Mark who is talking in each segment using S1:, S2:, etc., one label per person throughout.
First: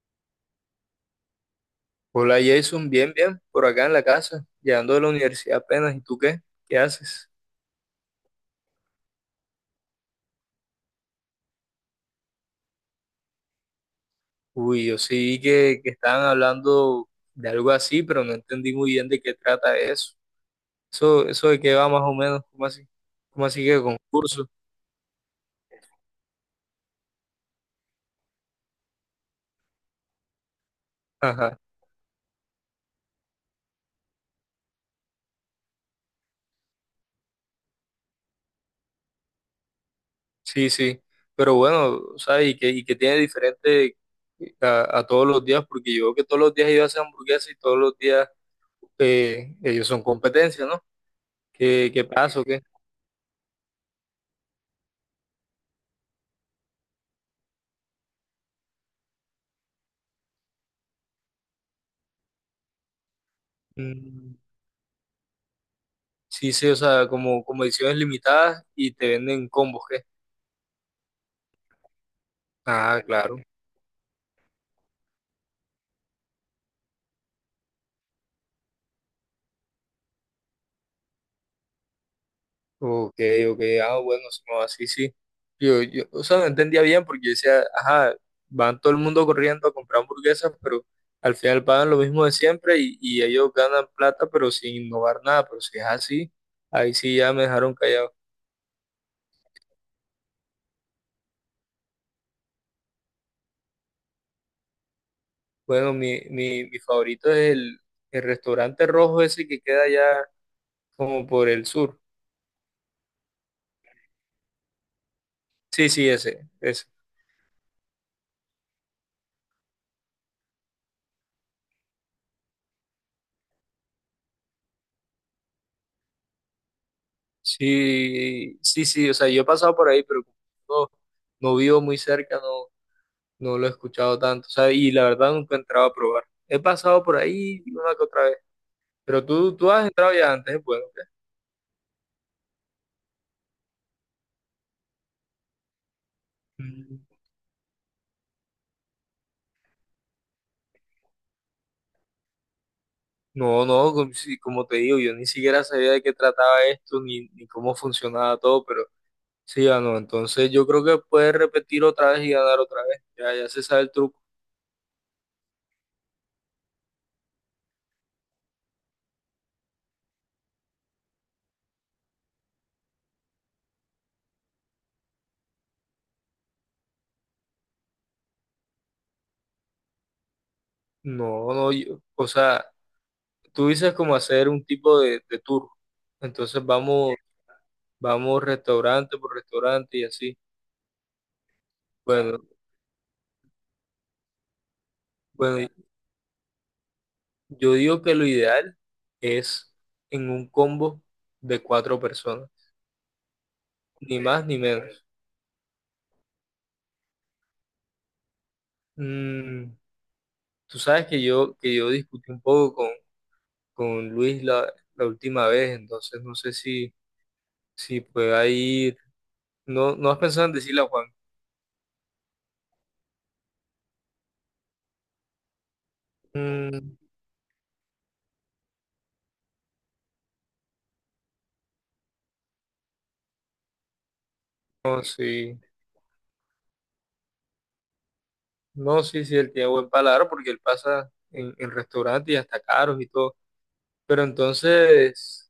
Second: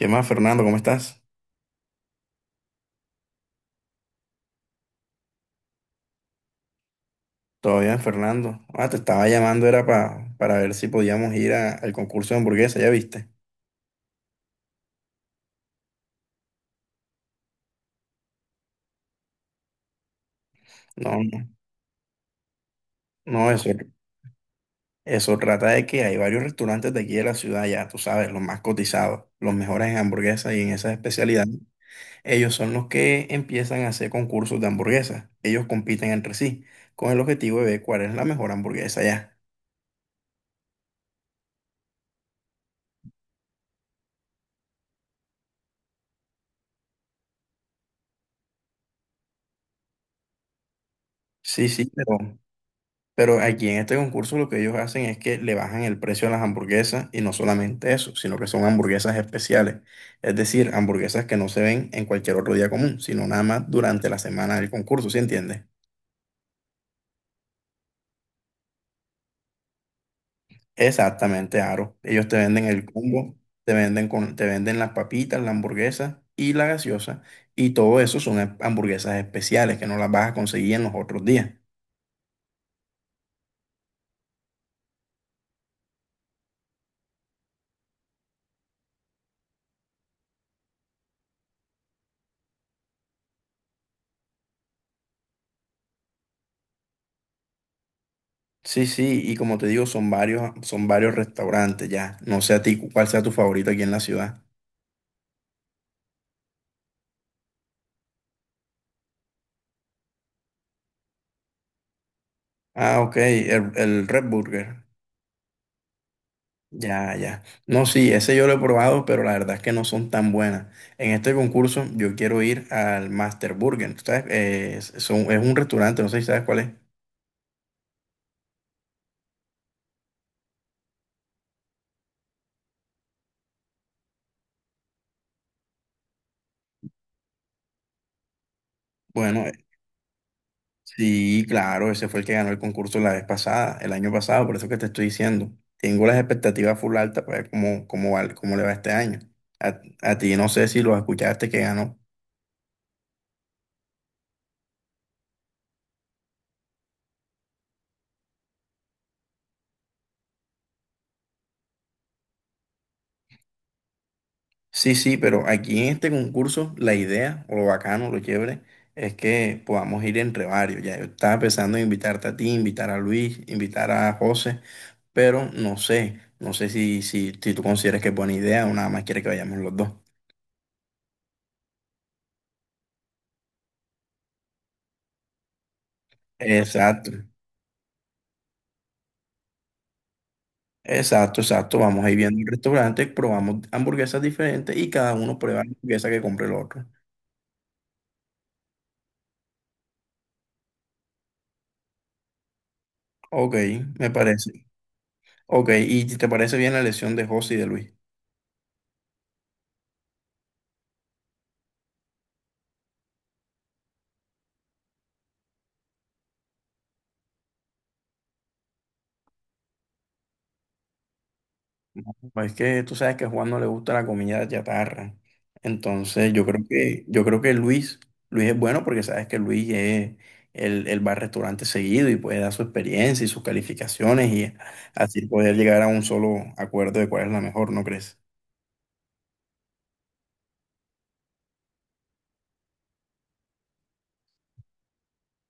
S1: ¿Qué más, Fernando? ¿Cómo estás?
S2: Hola Jason, bien, bien, por acá en la casa, llegando de la universidad apenas. ¿Y tú qué? ¿Qué haces?
S1: ¿Todo bien, Fernando? Te estaba llamando, era para ver si podíamos ir al concurso de hamburguesa, ¿ya viste?
S2: Uy, yo sí vi que estaban hablando de algo así, pero no entendí muy bien de qué trata eso.
S1: No,
S2: Eso,
S1: no,
S2: eso de qué va más o menos, ¿cómo así? ¿Cómo
S1: no,
S2: así
S1: eso,
S2: que concurso?
S1: eso trata de que hay varios restaurantes de aquí de la ciudad, ya tú sabes, los más cotizados, los mejores en hamburguesas y en esas especialidades.
S2: Ajá,
S1: Ellos son los que empiezan a hacer concursos de hamburguesas. Ellos compiten entre sí con el objetivo de ver cuál es la mejor hamburguesa ya.
S2: sí, sí. Pero bueno, ¿sabes? Y que tiene diferente a todos los días, porque yo veo que todos los días ellos hacen hamburguesas y todos los días ellos son competencia, ¿no?
S1: Sí, sí,
S2: ¿Qué
S1: pero
S2: pasa o qué?
S1: Pero aquí en este concurso lo que ellos hacen es que le bajan el precio a las hamburguesas y no solamente eso, sino que son hamburguesas especiales. Es decir, hamburguesas que no se ven en cualquier otro día común, sino nada más durante la
S2: Mm,
S1: semana del concurso, ¿sí entiendes?
S2: sí, sí, o sea, como ediciones limitadas y te venden combos, ¿qué?
S1: Exactamente, Aro. Ellos te venden el
S2: Ah,
S1: combo,
S2: claro.
S1: te venden te venden las papitas, la hamburguesa y la gaseosa. Y todo eso son hamburguesas especiales que no las vas a conseguir en los otros días.
S2: Ok, ok, ah, bueno, sí, no, así sí. Yo, o sea, no entendía bien porque yo decía, ajá, van todo el mundo corriendo a comprar hamburguesas, pero al final pagan lo mismo de siempre y ellos ganan plata, pero sin innovar nada. Pero si es así, ahí sí ya me dejaron callado.
S1: Sí, sí, y como te digo, son varios restaurantes ya. No sé a ti cuál sea tu favorito aquí en la ciudad.
S2: Bueno, mi favorito es el restaurante rojo ese que queda allá como por el sur.
S1: Ah, ok, el Red Burger.
S2: Sí, sí, ese, ese.
S1: Ya, ya. No, sí, ese yo lo he probado, pero la verdad es que no son tan buenas. En este concurso yo quiero ir al Master Burger. ¿Tú sabes? Es, es un restaurante, no sé si sabes cuál es.
S2: Sí, sí, sí, o sea, yo he pasado por ahí, pero como no, no vivo muy cerca, no, no lo he escuchado tanto, o sea, y la verdad nunca he entrado a probar. He pasado por ahí una que otra vez, pero
S1: Bueno,
S2: tú has entrado ya antes, ¿eh? Bueno, ¿qué?
S1: sí, claro, ese fue el que ganó el concurso la vez pasada, el año pasado, por eso que te estoy diciendo. Tengo las expectativas full
S2: Mm,
S1: altas para ver cómo, cómo le va este año. A ti no sé si lo escuchaste que ganó.
S2: no, no, como, sí, como te digo, yo ni siquiera sabía de qué trataba esto, ni cómo funcionaba todo, pero sí ganó, entonces yo creo que puedes repetir otra vez y ganar otra vez, ya, ya se sabe el truco.
S1: Sí, sí, pero aquí en este concurso la idea, o lo bacano, lo chévere, es que podamos ir entre varios. Ya yo estaba pensando en invitarte a ti, invitar a Luis, invitar a José, pero no sé, no sé si, si tú consideras que es buena idea o nada más quieres que vayamos los dos.
S2: No, no, o sea, tú dices como hacer un tipo de tour, entonces
S1: Exacto,
S2: vamos. Vamos restaurante por restaurante y así.
S1: exacto, exacto. Vamos a ir viendo
S2: Bueno,
S1: el restaurante, probamos hamburguesas diferentes y cada uno
S2: bueno,
S1: prueba
S2: bueno,
S1: la hamburguesa que compre el otro.
S2: yo digo que lo ideal es en un combo de cuatro personas,
S1: Ok, me
S2: ni más ni
S1: parece.
S2: menos.
S1: Ok, ¿y te parece bien la elección de José y de Luis?
S2: Mm, tú sabes que yo discutí un poco con Luis la última vez, entonces no sé si pueda ir. No, no has pensado en decirle a Juan.
S1: Pues es que tú sabes que a Juan no le gusta la comida de chatarra. Entonces,
S2: Mm,
S1: yo creo que Luis, Luis es bueno porque sabes que Luis es, él va al restaurante seguido y puede dar su experiencia y sus calificaciones y
S2: no,
S1: así poder
S2: sí.
S1: llegar a un solo acuerdo de cuál es la mejor, ¿no crees?
S2: No, sí, sí, él tiene buen paladar porque él pasa en restaurantes y hasta caros y todo. Pero entonces.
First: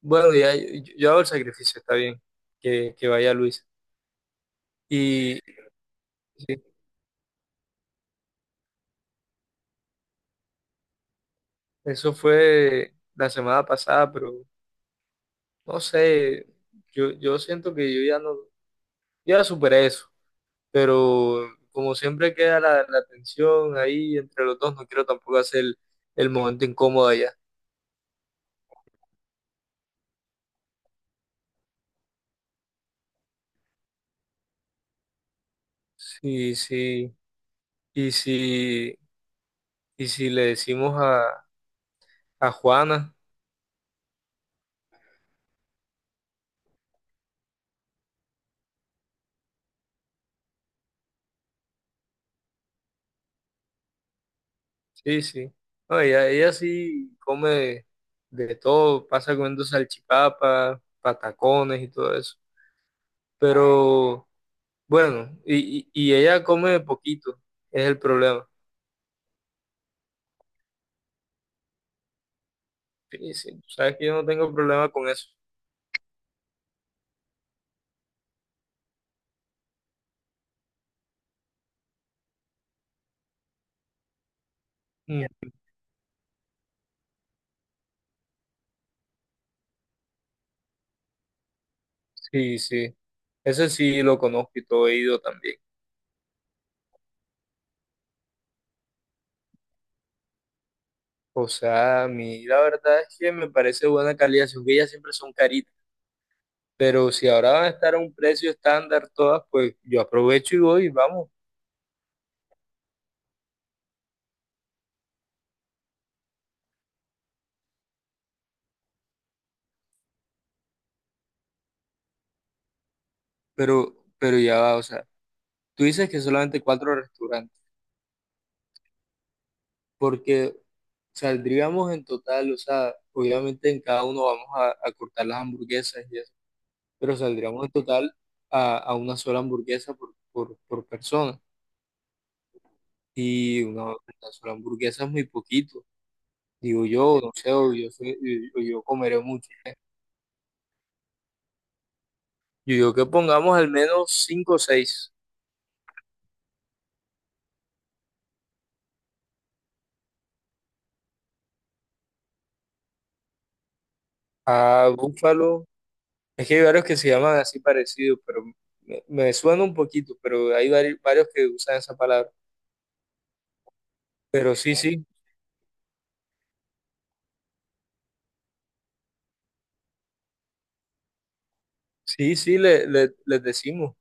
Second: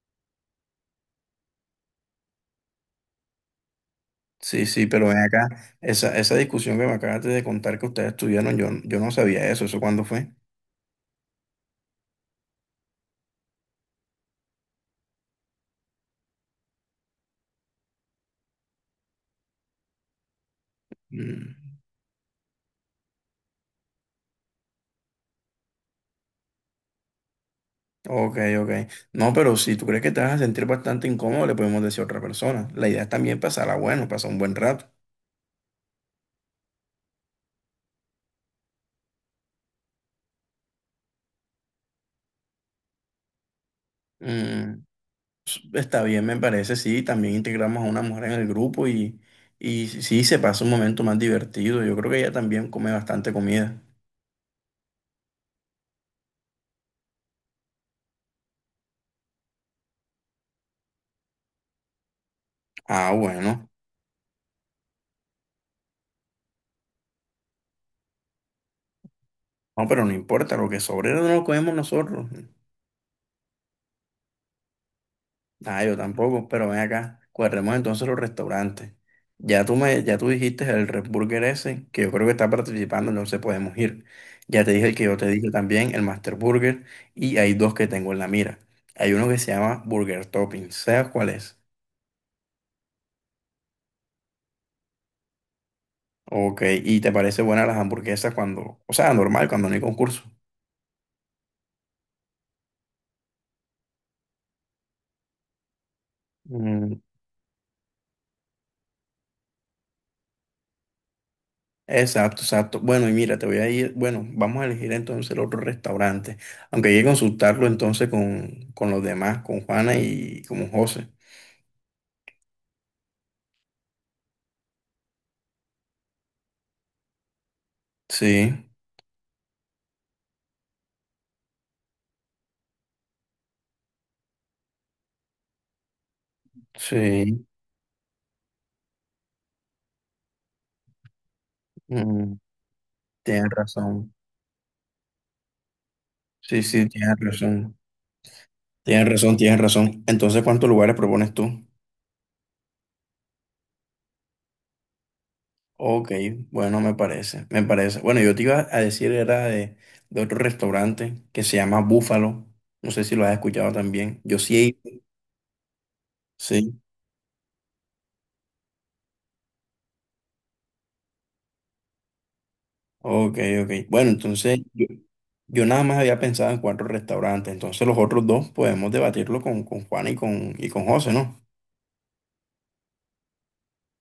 S2: Bueno, ya, yo hago el sacrificio, está bien, que vaya Luis.
S1: Sí, sí, pero ven
S2: Y
S1: acá, esa
S2: sí,
S1: discusión que me acabaste de contar que ustedes tuvieron, yo no sabía eso, ¿eso cuándo fue?
S2: eso fue la semana pasada, pero no sé, yo siento que yo ya no, yo ya superé eso, pero
S1: Mm,
S2: como siempre queda la tensión ahí entre los dos, no quiero tampoco hacer el momento incómodo allá.
S1: Ok, ok. No, pero si tú crees que te vas a sentir bastante incómodo, le podemos decir a otra persona. La idea es también pasarla bueno, pasar un buen rato.
S2: Sí, sí, y si, y si le decimos a Juana.
S1: Mm, está bien, me parece, sí. También integramos a una mujer en el grupo y sí, se pasa un momento más divertido. Yo creo que ella también come bastante comida.
S2: Sí, sí. No, ella sí come de todo, pasa comiendo salchipapas, patacones y todo eso.
S1: Ah, bueno.
S2: Pero bueno, y ella come poquito, es el problema.
S1: No, pero no importa, lo que sobre no lo comemos nosotros.
S2: Sí, sí. Tú sabes que yo no tengo problema con eso.
S1: Ah, yo tampoco, pero ven acá. Cuadremos entonces los restaurantes. Ya tú me, ya tú dijiste el Red Burger ese, que yo creo que está participando, entonces podemos ir. Ya te dije el que yo te
S2: Mm,
S1: dije también, el Master Burger, y hay dos que tengo en la mira. Hay uno que se llama Burger Topping. ¿Sabes cuál es?
S2: sí, sí. Ese sí lo conozco y todo he ido también.
S1: Ok, ¿y te parece buena las hamburguesas cuando, o sea, normal, cuando no hay concurso?
S2: O sea, a mí la verdad es que me parece buena calidad, aunque ellas siempre son caritas.
S1: Mm,
S2: Pero si ahora van a estar a un precio estándar todas, pues yo aprovecho y voy, vamos.
S1: exacto, exacto. Bueno, y mira, te voy a ir, bueno, vamos a elegir entonces el otro restaurante, aunque hay que consultarlo entonces con los demás, con Juana y con José.
S2: Pero ya va, o sea. Tú dices que solamente cuatro restaurantes,
S1: Sí,
S2: porque saldríamos en total, o sea, obviamente en cada uno vamos a cortar las hamburguesas y eso, pero
S1: sí,
S2: saldríamos en total a una sola hamburguesa por persona.
S1: mm, tienes
S2: Y una
S1: razón.
S2: sola hamburguesa es muy poquito.
S1: Sí,
S2: Digo
S1: sí, tienes
S2: yo, no sé, o
S1: razón.
S2: yo, soy- yo
S1: Tienes
S2: comeré
S1: razón,
S2: mucho.
S1: tienes razón. Entonces, ¿cuántos lugares propones tú?
S2: Yo digo que pongamos al menos cinco o seis.
S1: Ok, bueno, me parece, me parece. Bueno, yo te iba a decir, era de otro restaurante que se llama Búfalo. No sé si lo has escuchado también. Yo sí he
S2: A
S1: ido.
S2: Búfalo. Es que hay
S1: Sí,
S2: varios que se llaman así parecido, pero me suena un poquito, pero hay varios que usan esa palabra.
S1: ok, ok. Bueno,
S2: Pero
S1: entonces
S2: sí,
S1: yo,
S2: sí.
S1: yo nada más había pensado en cuatro restaurantes. Entonces los otros dos podemos debatirlo con Juan y con José, ¿no?
S2: Sí, sí, les decimos,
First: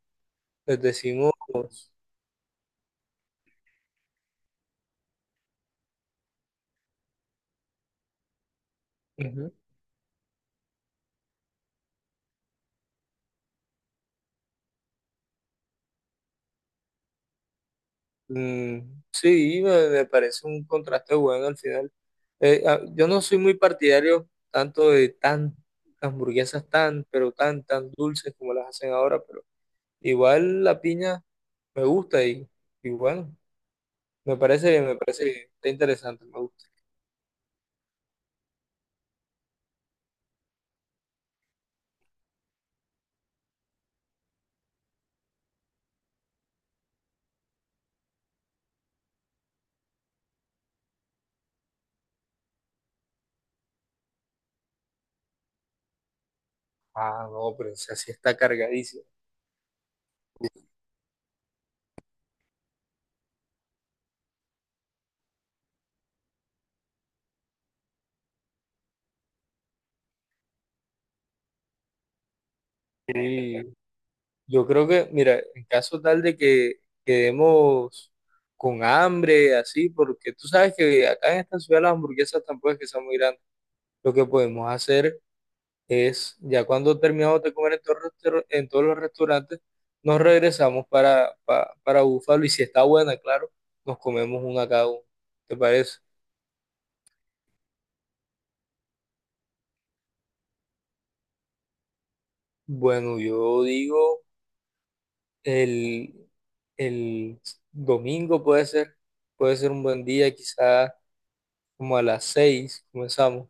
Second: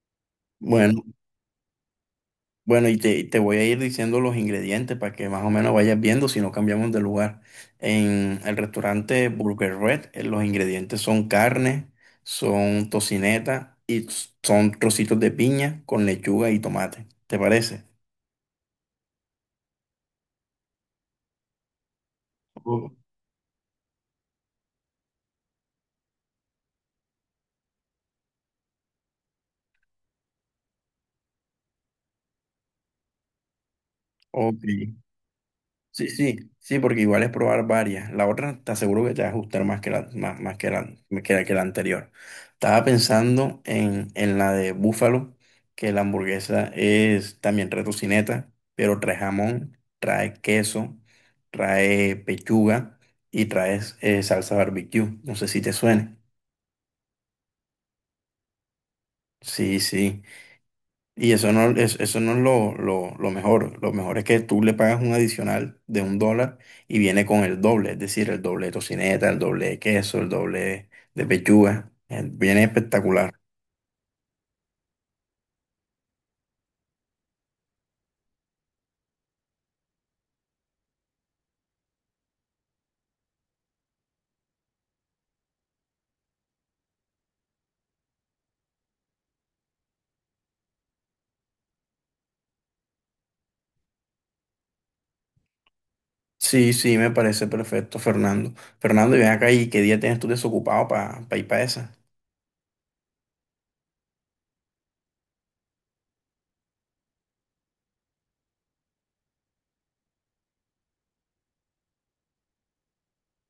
S2: les
S1: Bueno,
S2: decimos.
S1: bueno, y te voy a ir diciendo los ingredientes para que más o menos vayas viendo si no cambiamos de lugar. En el restaurante
S2: Ujú.
S1: Burger Red, los ingredientes son carne, son tocineta y son trocitos de piña con lechuga y tomate. ¿Te parece?
S2: Mm, sí, me parece un contraste bueno al final. Ah,
S1: O-
S2: yo no soy muy partidario tanto de tan hamburguesas tan, pero tan, tan dulces como las hacen ahora, pero igual la piña me gusta y bueno,
S1: Ok.
S2: me parece bien, está
S1: Sí,
S2: interesante, me
S1: sí,
S2: gusta.
S1: sí, porque igual es probar varias. La otra te aseguro que te va a gustar más que la, más, más que la, que la, que la anterior. Estaba pensando en la de búfalo, que la hamburguesa es también retocineta, pero trae jamón, trae queso, trae pechuga y trae salsa barbecue. No sé si te suene.
S2: Ah, no, pero esa sí está cargadísima.
S1: Sí, sí. Y eso no, eso no es lo mejor. Lo mejor es que tú le pagas un adicional de $1 y viene con el doble, es decir, el doble de tocineta, el doble de queso, el doble de pechuga. Viene espectacular.
S2: Sí, yo creo que, mira, en caso tal de que quedemos con hambre, así, porque tú sabes que acá en esta ciudad las hamburguesas tampoco es que sean muy grandes. Lo que podemos hacer es, ya cuando terminamos de comer en todos los restaurantes, nos regresamos para Búfalo y si está buena, claro, nos comemos una cada uno. ¿Te parece?
S1: Sí, sí, me parece perfecto, Fernando. Fernando, y ven acá y qué día tienes tú desocupado para ir para esa.
S2: Bueno, yo digo, el, el domingo puede ser un buen día, quizás. Como a las seis comenzamos.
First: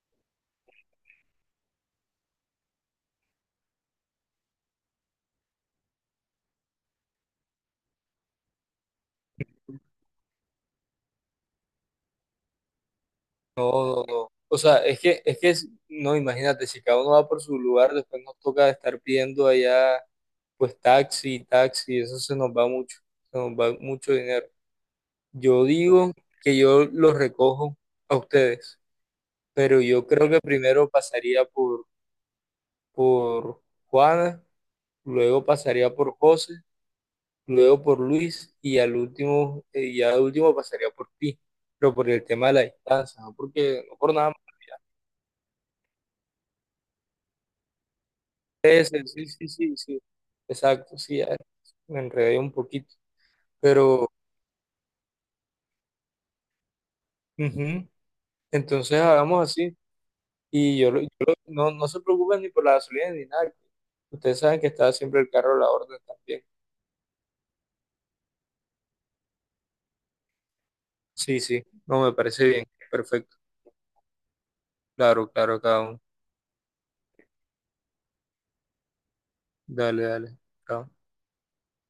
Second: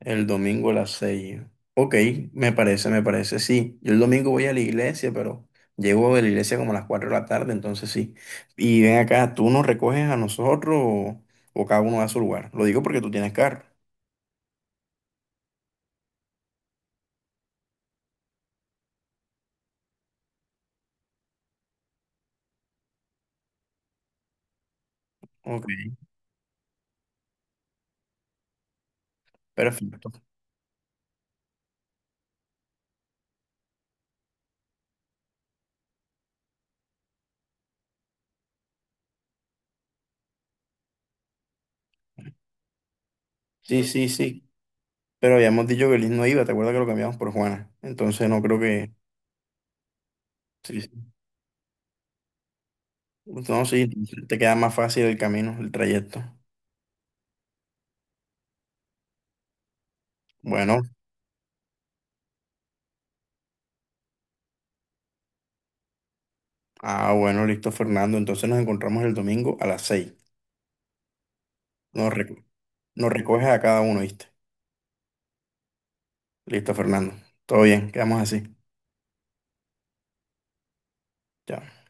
S1: El domingo a las 6. Ok, me parece, sí. Yo el domingo voy a la iglesia, pero llego de la iglesia como a las 4 de la tarde, entonces sí. Y ven acá, ¿tú nos recoges a nosotros o cada uno va a su lugar? Lo digo porque tú tienes carro.
S2: No, no, no. O sea, es que, no, imagínate, si cada uno va por su lugar, después nos toca estar pidiendo allá, pues taxi, taxi, eso se nos va mucho, se nos va mucho dinero. Yo
S1: Ok,
S2: digo que yo los recojo a ustedes, pero yo
S1: perfecto.
S2: creo que primero pasaría por Juana, luego pasaría por José, luego por Luis y al último, ya al último pasaría por ti, pero por el tema de la distancia, no
S1: Sí,
S2: porque, no
S1: sí,
S2: por nada.
S1: sí. Pero habíamos dicho que Liz no iba, ¿te acuerdas que lo cambiamos por Juana? Entonces no creo que...
S2: Ese, sí, sí, sí, sí.
S1: Sí,
S2: Exacto,
S1: sí.
S2: sí, ya me enredé un poquito.
S1: No, sí,
S2: Pero,
S1: entonces te queda más fácil el camino, el trayecto.
S2: ujú, entonces hagamos así. Y
S1: Bueno,
S2: yo, no, no se preocupen ni por la gasolina ni nada. Ustedes saben que está siempre el carro a la orden también.
S1: ah, bueno, listo, Fernando. Entonces nos encontramos el domingo a las seis.
S2: Sí, sí, no
S1: Nos,
S2: me
S1: reco-
S2: parece bien.
S1: nos
S2: Perfecto.
S1: recoges a cada uno, ¿viste?
S2: Claro, claro, cada uno.
S1: Listo, Fernando. Todo bien, quedamos así.
S2: Dale, dale. Chao.
S1: Chao.